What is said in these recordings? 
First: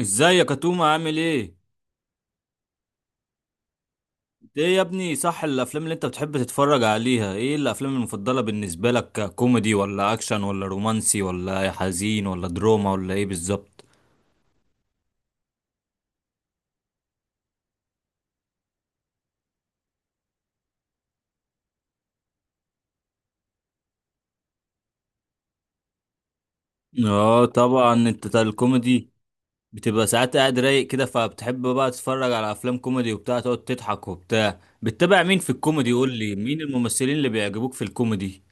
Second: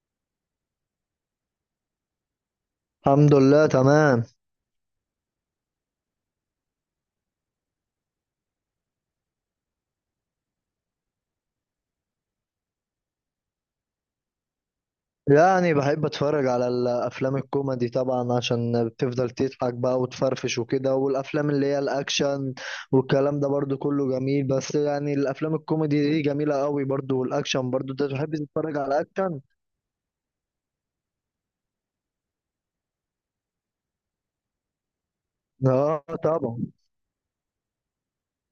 ازاي يا كتوم، عامل ايه؟ الحمد لله تمام. انت ايه يا ابني، صح، الافلام اللي انت بتحب تتفرج عليها ايه؟ الافلام المفضله بالنسبه لك كوميدي ولا اكشن ولا رومانسي ولا حزين ولا دراما ولا ايه بالظبط؟ يعني بحب اتفرج على الافلام الكوميدي طبعا عشان بتفضل تضحك بقى وتفرفش وكده، والافلام اللي هي الاكشن والكلام ده برضو كله جميل، بس يعني الافلام الكوميدي دي جميلة قوي برضو، اه والاكشن برضو. طبعا، انت انت بتحب بتاع تتفرج على الكوميدي، اكشن؟ بتبقى ساعات قاعد رايق كده فبتحب بقى تتفرج على افلام كوميدي وبتاع، تقعد تضحك وبتاع. بتتابع مين في الكوميدي؟ اه قول لي طبعا. مين الممثلين اللي بيعجبوك في الكوميدي.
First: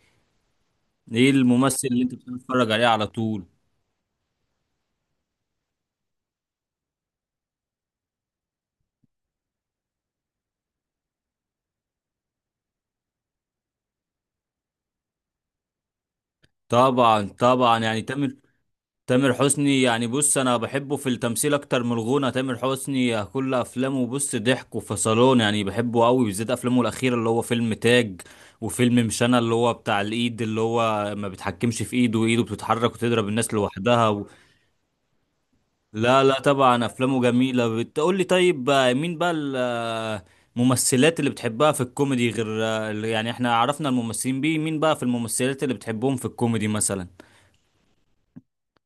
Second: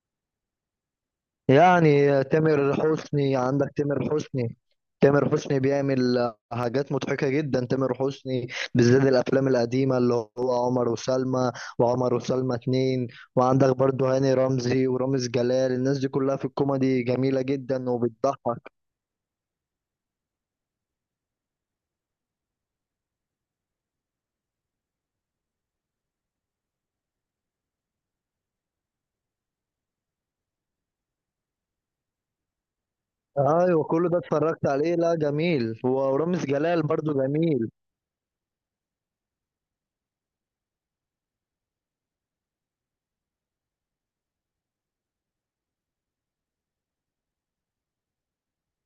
ايه الممثل اللي انت يعني بتتفرج تامر عليه على حسني، طول؟ عندك تامر حسني. تامر حسني بيعمل حاجات مضحكة جدا. تامر حسني بالذات الأفلام القديمة اللي هو عمر وسلمى، وعمر وسلمى اتنين. وعندك برضو هاني رمزي ورامز جلال، الناس دي كلها في الكوميدي طبعا جميلة طبعا، جدا يعني تامر. وبتضحك. تامر حسني، يعني بص، انا بحبه في التمثيل اكتر من الغنى. تامر حسني كل افلامه بص ضحك وفصلون، يعني بحبه قوي، بالذات افلامه الاخيره اللي هو فيلم تاج، وفيلم مش انا، اللي هو بتاع الايد اللي هو ما بيتحكمش في ايده، وايده بتتحرك وتضرب الناس أيوة كل لوحدها ده اتفرجت عليه، لا جميل، لا، ورامز جلال طبعا برضو افلامه جميله، جميل. بتقول لي طيب. مين بقى الممثلات اللي بتحبها في الكوميدي غير يعني احنا عرفنا الممثلين، بيه مين بقى في الممثلات اللي بتحبهم في الكوميدي مثلا؟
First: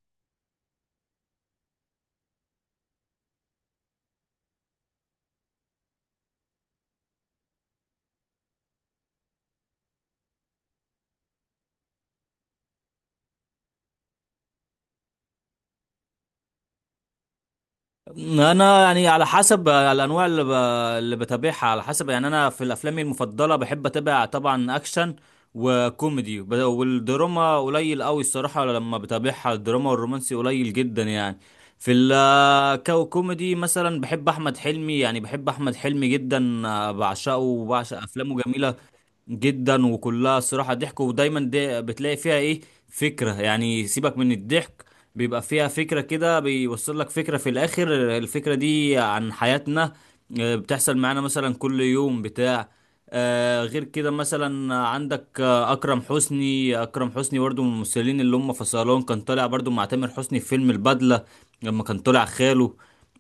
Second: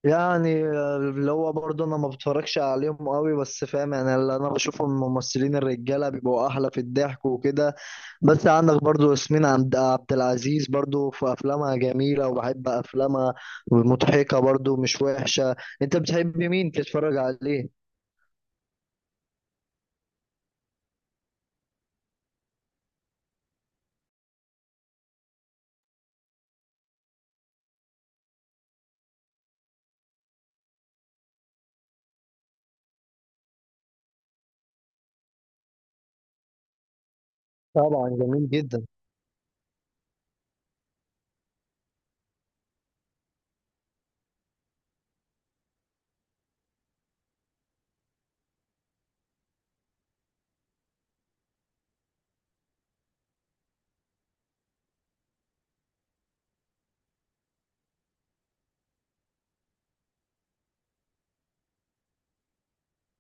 يعني اللي هو برضه انا ما بتفرجش عليهم قوي، بس فاهم، يعني اللي انا بشوفه من الممثلين الرجاله بيبقوا احلى في الضحك وكده. بس عندك برضه ياسمين عبد العزيز، برضه في افلامها جميله وبحب افلامها. مضحكه برضه مش وحشه. انت بتحب مين تتفرج عليه؟ انا يعني على حسب الانواع اللي اللي بتابعها، على حسب، يعني انا في الافلام المفضله بحب اتابع طبعا اكشن وكوميدي، والدراما قليل قوي الصراحه لما بتابعها، الدراما والرومانسي قليل جدا يعني. في الكوميدي مثلا بحب احمد حلمي، يعني بحب احمد حلمي جدا، بعشقه وبعشق طبعا افلامه، جميل جميله جدا. جدا، وكلها الصراحة ضحك، ودايما دي بتلاقي فيها ايه؟ فكرة، يعني سيبك من الضحك، بيبقى فيها فكرة كده، بيوصل لك فكرة في الآخر، الفكرة دي عن حياتنا. بتحصل معانا مثلا كل يوم بتاع. غير كده مثلا عندك أكرم حسني. أكرم حسني برضو من الممثلين اللي هم في صالون، كان طالع برضو مع تامر حسني في فيلم البدلة، لما كان طالع خاله.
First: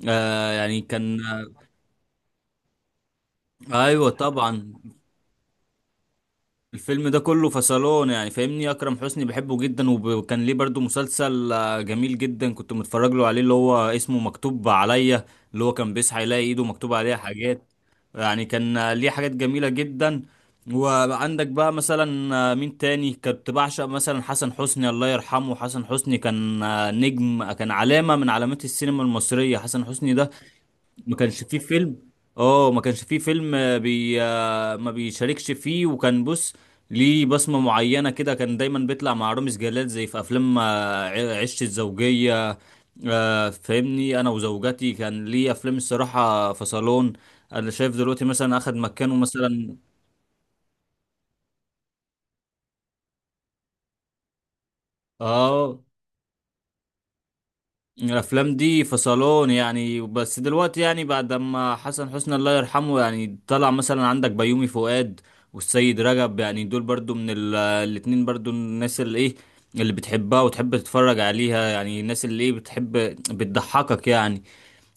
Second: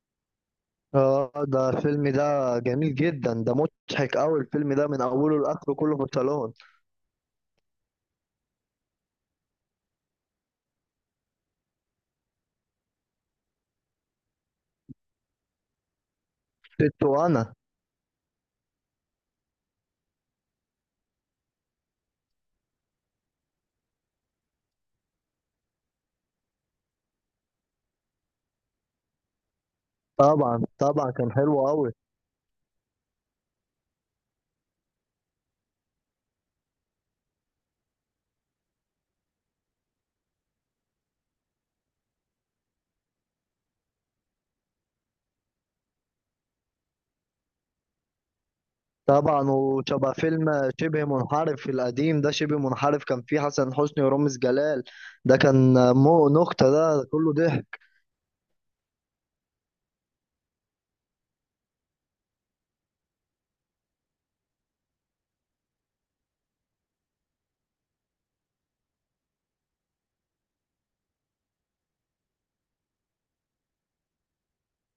يعني كان، اه ده الفيلم ده جميل جدا، ده ايوه مضحك قوي. الفيلم طبعا، ده من اوله لاخره كله في الصالون. الفيلم ده كله فصلان، يعني فاهمني، اكرم حسني بحبه جدا، وكان ليه برضو مسلسل جميل جدا، كنت متفرج له عليه، اللي هو اسمه مكتوب عليا، اللي هو كان بيصحى يلاقي ايده مكتوب ست عليها وانا. حاجات. يعني كان ليه حاجات جميلة جدا. وعندك بقى مثلا مين تاني كنت بعشق؟ مثلا حسن حسني الله يرحمه، حسن حسني كان نجم، كان علامة من علامات السينما المصرية حسن حسني ده. طبعا طبعا، ما كان كانش فيه حلو قوي. فيلم، آه، بي آه، ما بيشاركش فيه، وكان بص ليه بصمة معينة كده، كان دايما بيطلع مع رامز جلال زي في افلام عشت الزوجية. فاهمني، انا وزوجتي كان ليه افلام الصراحة فصلون. انا شايف دلوقتي مثلا اخد مكانه طبعا، مثلا. وشبه فيلم شبه منحرف القديم ده، شبه منحرف كان فيه حسن حسني ورامز جلال. ده كان اه، مو نكتة، ده كله ضحك. الافلام دي في صالون يعني، بس دلوقتي يعني بعد ما حسن حسني الله يرحمه، يعني طلع مثلا عندك بيومي فؤاد والسيد رجب، يعني دول برضو من الاتنين، برضو الناس اللي ايه، اللي بتحبها وتحب تتفرج عليها، يعني الناس اللي ايه، بتحب بتضحكك يعني.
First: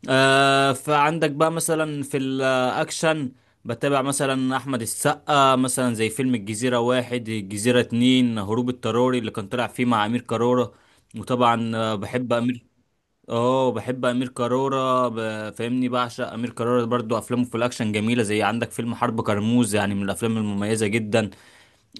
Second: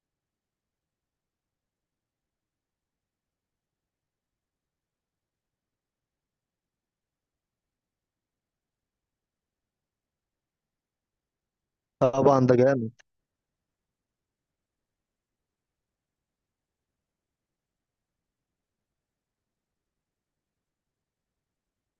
فعندك بقى مثلا في الاكشن بتابع مثلا احمد السقا، مثلا زي فيلم الجزيرة واحد، الجزيرة اتنين، هروب اضطراري اللي كان طلع فيه مع امير كرارة. وطبعا بحب طبعا ده امير. جامد. اه بحب امير كرارة، فاهمني بعشق امير كرارة، برضو افلامه في الاكشن جميله، زي عندك فيلم حرب كرموز، يعني من الافلام المميزه جدا.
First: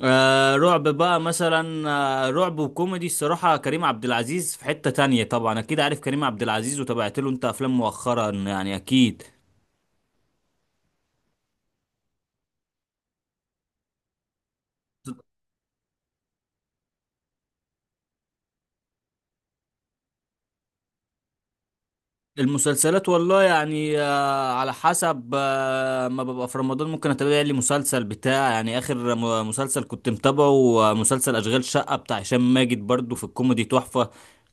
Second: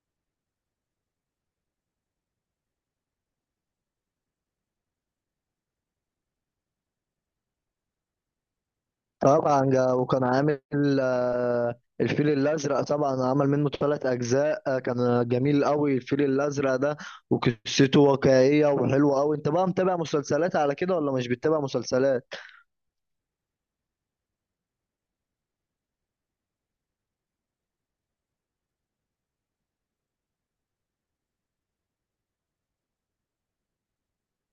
رعب بقى مثلا، رعب وكوميدي، الصراحه كريم عبد العزيز في حته تانية، طبعا اكيد عارف كريم عبد العزيز، وتابعت له انت افلام مؤخرا يعني، اكيد. طبعا جا وكان عامل آه، الفيل الأزرق. طبعا عمل منه ثلاث أجزاء، كان جميل قوي الفيل الأزرق ده، وقصته واقعية وحلوة قوي. أنت بقى متابع مسلسلات على كده ولا مش بتتابع مسلسلات؟ المسلسلات والله يعني، على حسب، ما ببقى في رمضان ممكن اتابع لي مسلسل بتاع، يعني اخر مسلسل كنت متابعه، مسلسل اشغال شقة بتاع هشام ماجد، برضو في الكوميدي تحفة.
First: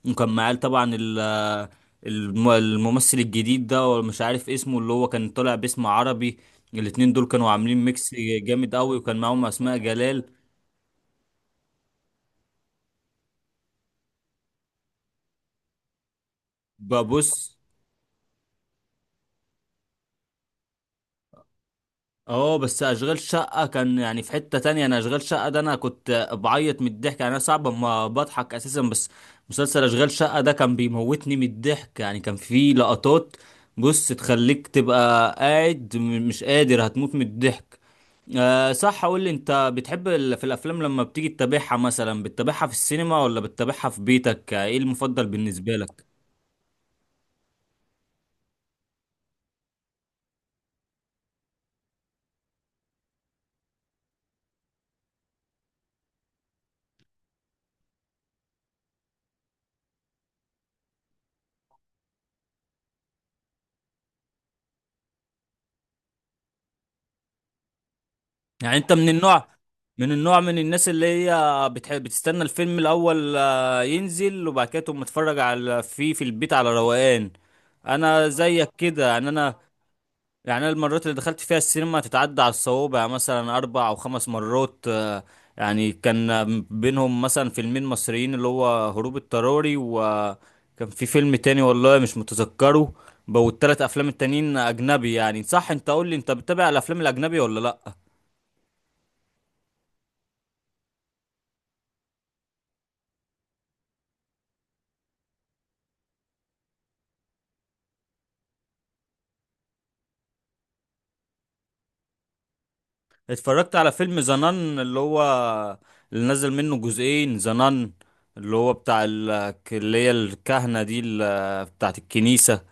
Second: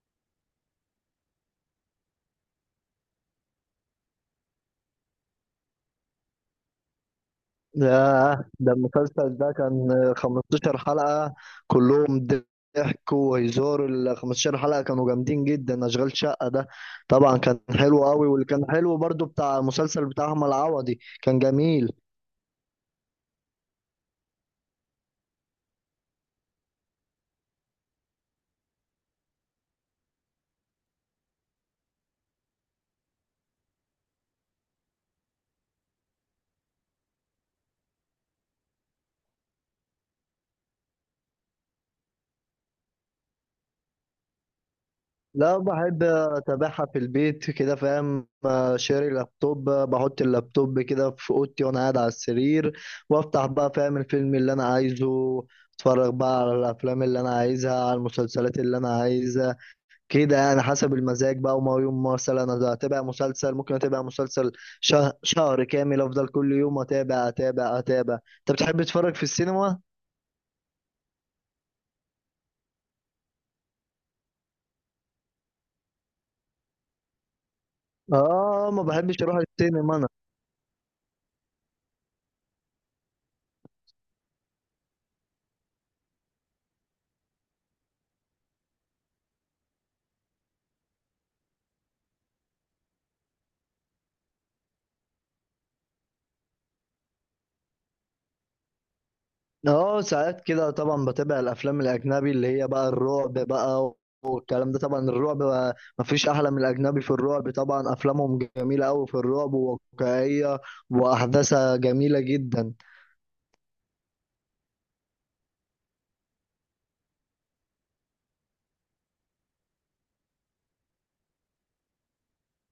وكان معاه طبعا الممثل الجديد ده، ومش عارف اسمه، اللي هو كان طالع باسم عربي. الاتنين دول كانوا عاملين ميكس ياه، ده جامد قوي، وكان المسلسل معاهم ده اسماء كان جلال. 15 حلقة. كلهم ضحك وهزار، ال 15 حلقة كانوا جامدين جدا، أشغال شقة ده. طبعا ببص. كان حلو قوي، واللي كان حلو برضو بتاع المسلسل بتاع أحمد عوضي كان جميل. اه، بس اشغال شقة كان يعني في حتة تانية، انا اشغال شقة ده انا كنت بعيط من الضحك، يعني انا صعب ما بضحك اساسا، بس مسلسل اشغال شقة ده كان بيموتني من الضحك، يعني كان فيه لقطات بص تخليك تبقى قاعد مش قادر، هتموت من الضحك. أه، صح، قول لي انت بتحب في الافلام لما بتيجي تتابعها مثلا، بتتابعها في السينما ولا بتتابعها في بيتك؟ ايه المفضل لا بالنسبة بحب لك؟ أتابعها في البيت كده، فاهم. شاري لابتوب، بحط اللابتوب كده في أوضتي وأنا قاعد على السرير، وأفتح بقى فاهم الفيلم اللي أنا عايزه. أتفرج بقى على الأفلام اللي أنا عايزها، على المسلسلات اللي أنا عايزها. كده يعني حسب المزاج بقى. وما يوم مثلا انا اتابع مسلسل، ممكن اتابع مسلسل شهر كامل، افضل كل يوم اتابع اتابع اتابع. انت يعني بتحب انت من تتفرج في النوع السينما؟ من النوع من الناس اللي هي بتحب بتستنى الفيلم الاول ينزل وبعد كده تقوم متفرج على فيه في البيت على روقان. انا زيك اه ما كده بحبش يعني اروح انا. السينما انا. يعني انا المرات اللي دخلت فيها السينما تتعدى على الصوابع، يعني مثلا اربع او خمس مرات. يعني كان بينهم مثلا فيلمين مصريين، اللي هو هروب اضطراري، وكان في فيلم تاني والله مش متذكره. والتلات افلام التانيين اجنبي يعني. صح، انت قول لي انت بتتابع الافلام الاجنبي ولا لا؟ اه ساعات كده طبعا بتابع الافلام الاجنبي، اللي هي بقى الرعب بقى والكلام ده. طبعا الرعب بقى مفيش احلى من الاجنبي في الرعب. طبعا افلامهم جميلة قوي في الرعب وواقعية، واحداثها جميلة جدا. اتفرجت على فيلم زنان، اللي هو اللي نزل منه جزئين زنان، اللي هو بتاع اللي هي الكهنة دي، بتاعت الكنيسة.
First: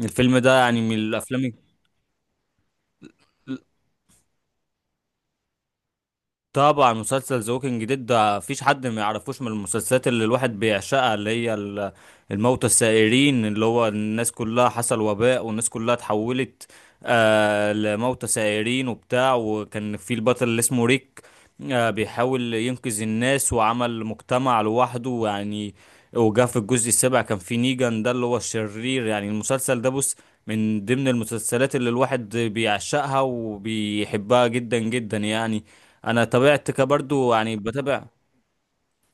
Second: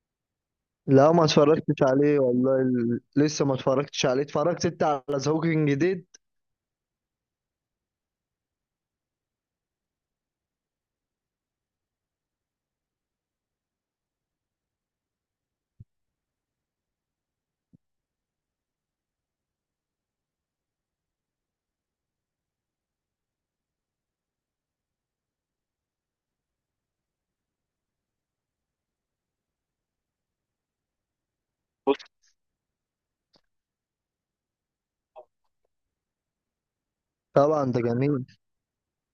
الفيلم ده يعني من لا ما الأفلام. اتفرجتش عليه والله، لسه ما اتفرجتش عليه. اتفرجت انت على ذا هوكينج جديد؟ طبعا مسلسل ذا ووكينج ديد ده مفيش حد ما يعرفوش، من المسلسلات اللي الواحد بيعشقها، اللي هي الموتى السائرين، اللي هو الناس كلها حصل وباء والناس كلها اتحولت لموتى سائرين وبتاع، وكان في البطل اللي اسمه ريك، بيحاول ينقذ الناس وعمل مجتمع لوحده ويعني، وجا في الجزء السابع كان في نيجان ده اللي هو الشرير، يعني المسلسل ده بص من ضمن المسلسلات اللي بص الواحد بيعشقها وبيحبها جدا جدا يعني. انا طبيعتي كبرضو يعني طبعا ده بتابع، جميل.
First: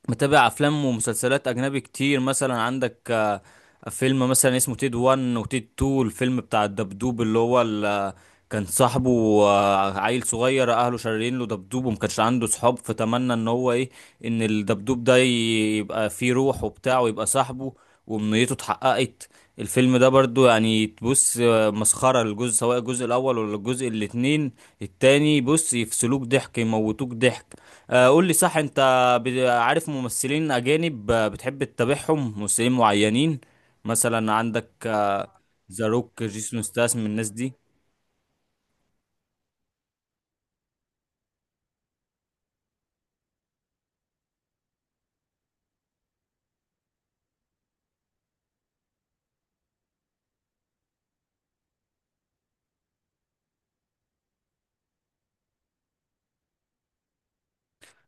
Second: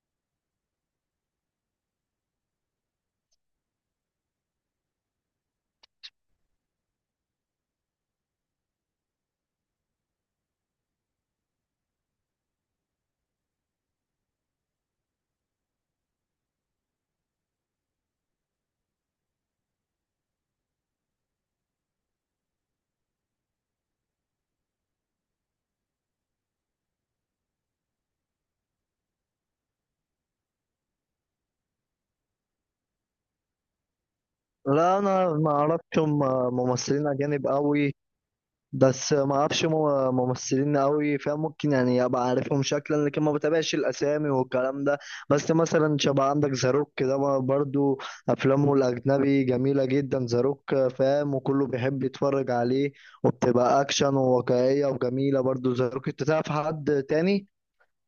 متابع افلام ومسلسلات اجنبي كتير، مثلا عندك فيلم مثلا اسمه تيد 1 وتيد 2، الفيلم بتاع الدبدوب اللي هو كان صاحبه عيل صغير، اهله شاريين له دبدوب وما كانش عنده صحاب، فتمنى ان هو ايه، ان الدبدوب ده يبقى فيه روح وبتاع ويبقى صاحبه، وامنيته اتحققت. الفيلم ده برضو يعني تبص مسخرة، الجزء سواء الجزء الاول ولا الجزء الاتنين التاني، بص يفصلوك ضحك، يموتوك ضحك. قول لي، صح انت عارف ممثلين أجانب بتحب تتابعهم؟ ممثلين معينين مثلا عندك لا انا ما ذا اعرفش هم. روك، جيسون ستاثام، ممثلين الناس اجانب دي. قوي، بس ما اعرفش هم. ممثلين قوي فاهم، ممكن يعني ابقى عارفهم شكلا، لكن ما بتابعش الاسامي والكلام ده. بس مثلا شبه عندك زاروك كده، ما برضو افلامه الاجنبي جميله جدا زاروك فاهم، وكله بيحب يتفرج عليه، وبتبقى اكشن وواقعيه وجميله برضو زاروك. انت تعرف حد تاني؟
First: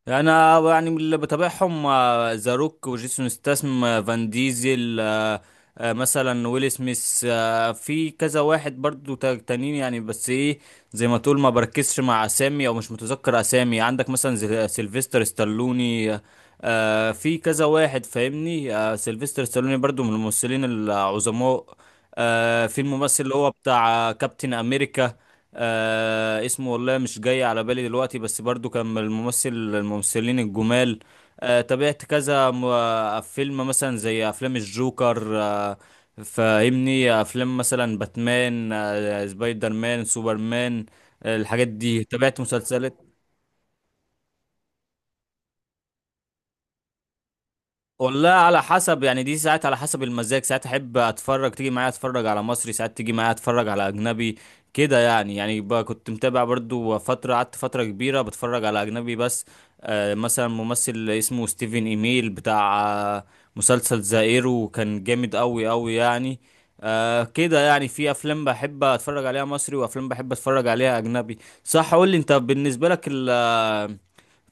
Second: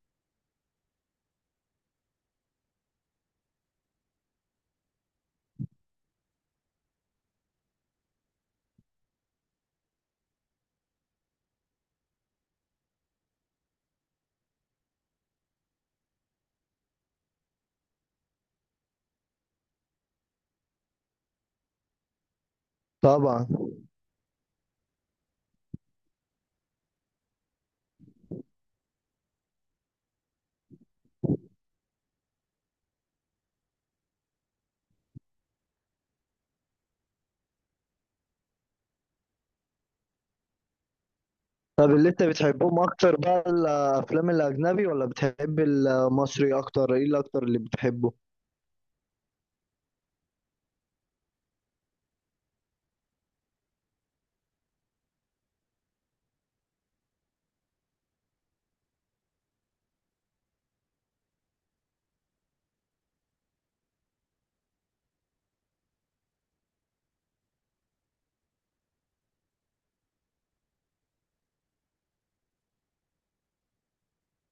انا يعني من اللي بتابعهم ذا روك وجيسون ستاثام، فان ديزل، مثلا ويل سميث، في كذا واحد برضو تانيين يعني، بس ايه، زي ما تقول ما بركزش مع اسامي او مش متذكر اسامي، عندك مثلا سيلفستر ستالوني، في كذا واحد فاهمني، سيلفستر ستالوني برضو من الممثلين العظماء. في الممثل اللي طبعا. هو بتاع كابتن امريكا. اسمه والله مش جاي على بالي دلوقتي، بس برضو كان من الممثلين الجمال. تابعت كذا فيلم مثلا زي افلام الجوكر فاهمني، افلام مثلا باتمان سبايدر مان، سوبرمان الحاجات طب دي، اللي انت تابعت بتحبهم مسلسلات. اكتر بقى، الافلام الاجنبي ولا بتحب المصري اكتر؟ ايه اللي اكتر اللي بتحبه؟ والله على حسب يعني، دي ساعات على حسب المزاج، ساعات احب اتفرج تيجي معايا اتفرج على مصري، ساعات تيجي معايا اتفرج على اجنبي. كده يعني بقى كنت متابع برضو فترة، قعدت فترة كبيرة بتفرج على اجنبي بس. مثلا ممثل اسمه ستيفن ايميل بتاع آه مسلسل ذا ايرو كان جامد قوي قوي يعني. كده يعني، في افلام بحب اتفرج عليها مصري وافلام بحب اتفرج عليها اجنبي. صح، قول لي انت بالنسبة لك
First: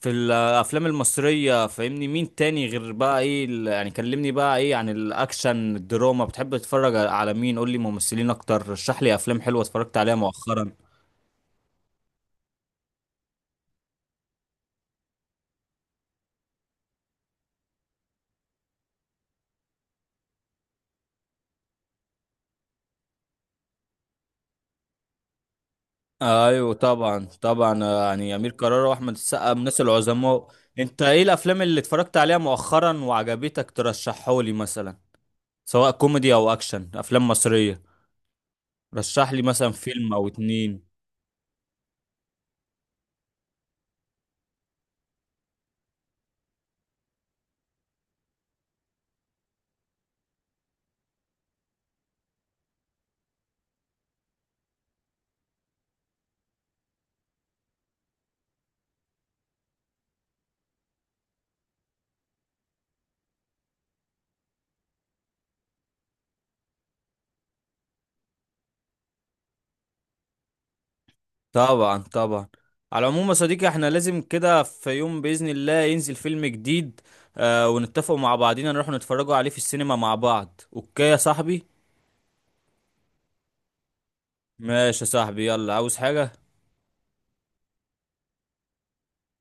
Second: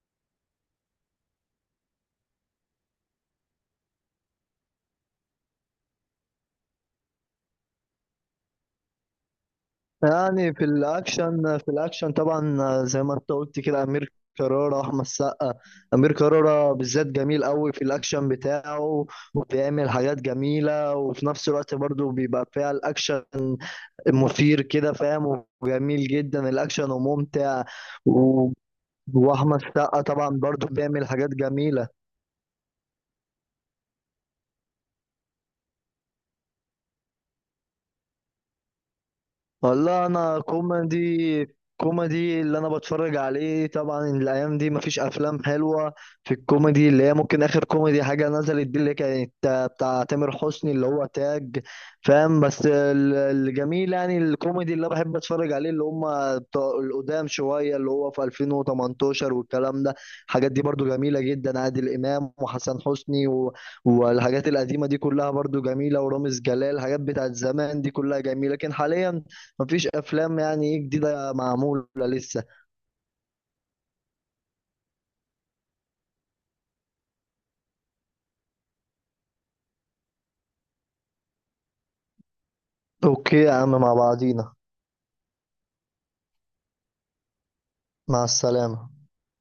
في الافلام المصريه فاهمني مين تاني غير بقى ايه يعني كلمني بقى ايه، عن الاكشن الدراما بتحب تتفرج على مين؟ قول لي ممثلين اكتر، رشح لي افلام حلوه اتفرجت عليها يعني في مؤخرا. الاكشن، في الاكشن طبعا زي ما انت قلت كده، امير كرارة احمد السقا. امير كرارة بالذات جميل قوي في الاكشن بتاعه، وبيعمل حاجات جميلة، وفي نفس الوقت برضه بيبقى فيها الاكشن مثير كده فاهم، وجميل جدا ايوه الاكشن طبعا وممتع. طبعا، يعني و... امير كرارة واحمد السقا من واحمد الناس السقا طبعا العظماء. برضه انت بيعمل ايه حاجات الافلام اللي جميلة. اتفرجت عليها مؤخرا وعجبتك ترشحه لي مثلا، سواء كوميدي او اكشن افلام مصريه؟ رشح لي مثلا والله فيلم او انا اتنين. كوميدي، كوميدي اللي انا بتفرج عليه. طبعا الايام دي مفيش افلام حلوه في الكوميدي. اللي هي ممكن اخر كوميدي حاجه نزلت دي اللي كانت بتاع تامر حسني، اللي هو تاج، فاهم. بس الجميل يعني الكوميدي اللي أنا بحب اتفرج عليه، اللي هم بتوع القدام شويه، اللي هو في 2018 والكلام ده. الحاجات دي برضو جميله جدا، عادل امام وحسن حسني، والحاجات القديمه دي كلها برضو جميله، ورامز جلال. الحاجات بتاعت زمان دي كلها جميله، لكن حاليا مفيش افلام يعني ايه جديدة معمولة طبعا لسه. طبعا، على العموم يا صديقي، احنا لازم كده في يوم بإذن الله ينزل فيلم جديد. اه، ونتفق مع بعضينا نروح نتفرجوا عليه في السينما مع بعض. اوكي يا صاحبي. اوكي يا عم، مع بعضينا. ماشي يا صاحبي، يلا عاوز حاجة؟ مع السلامة.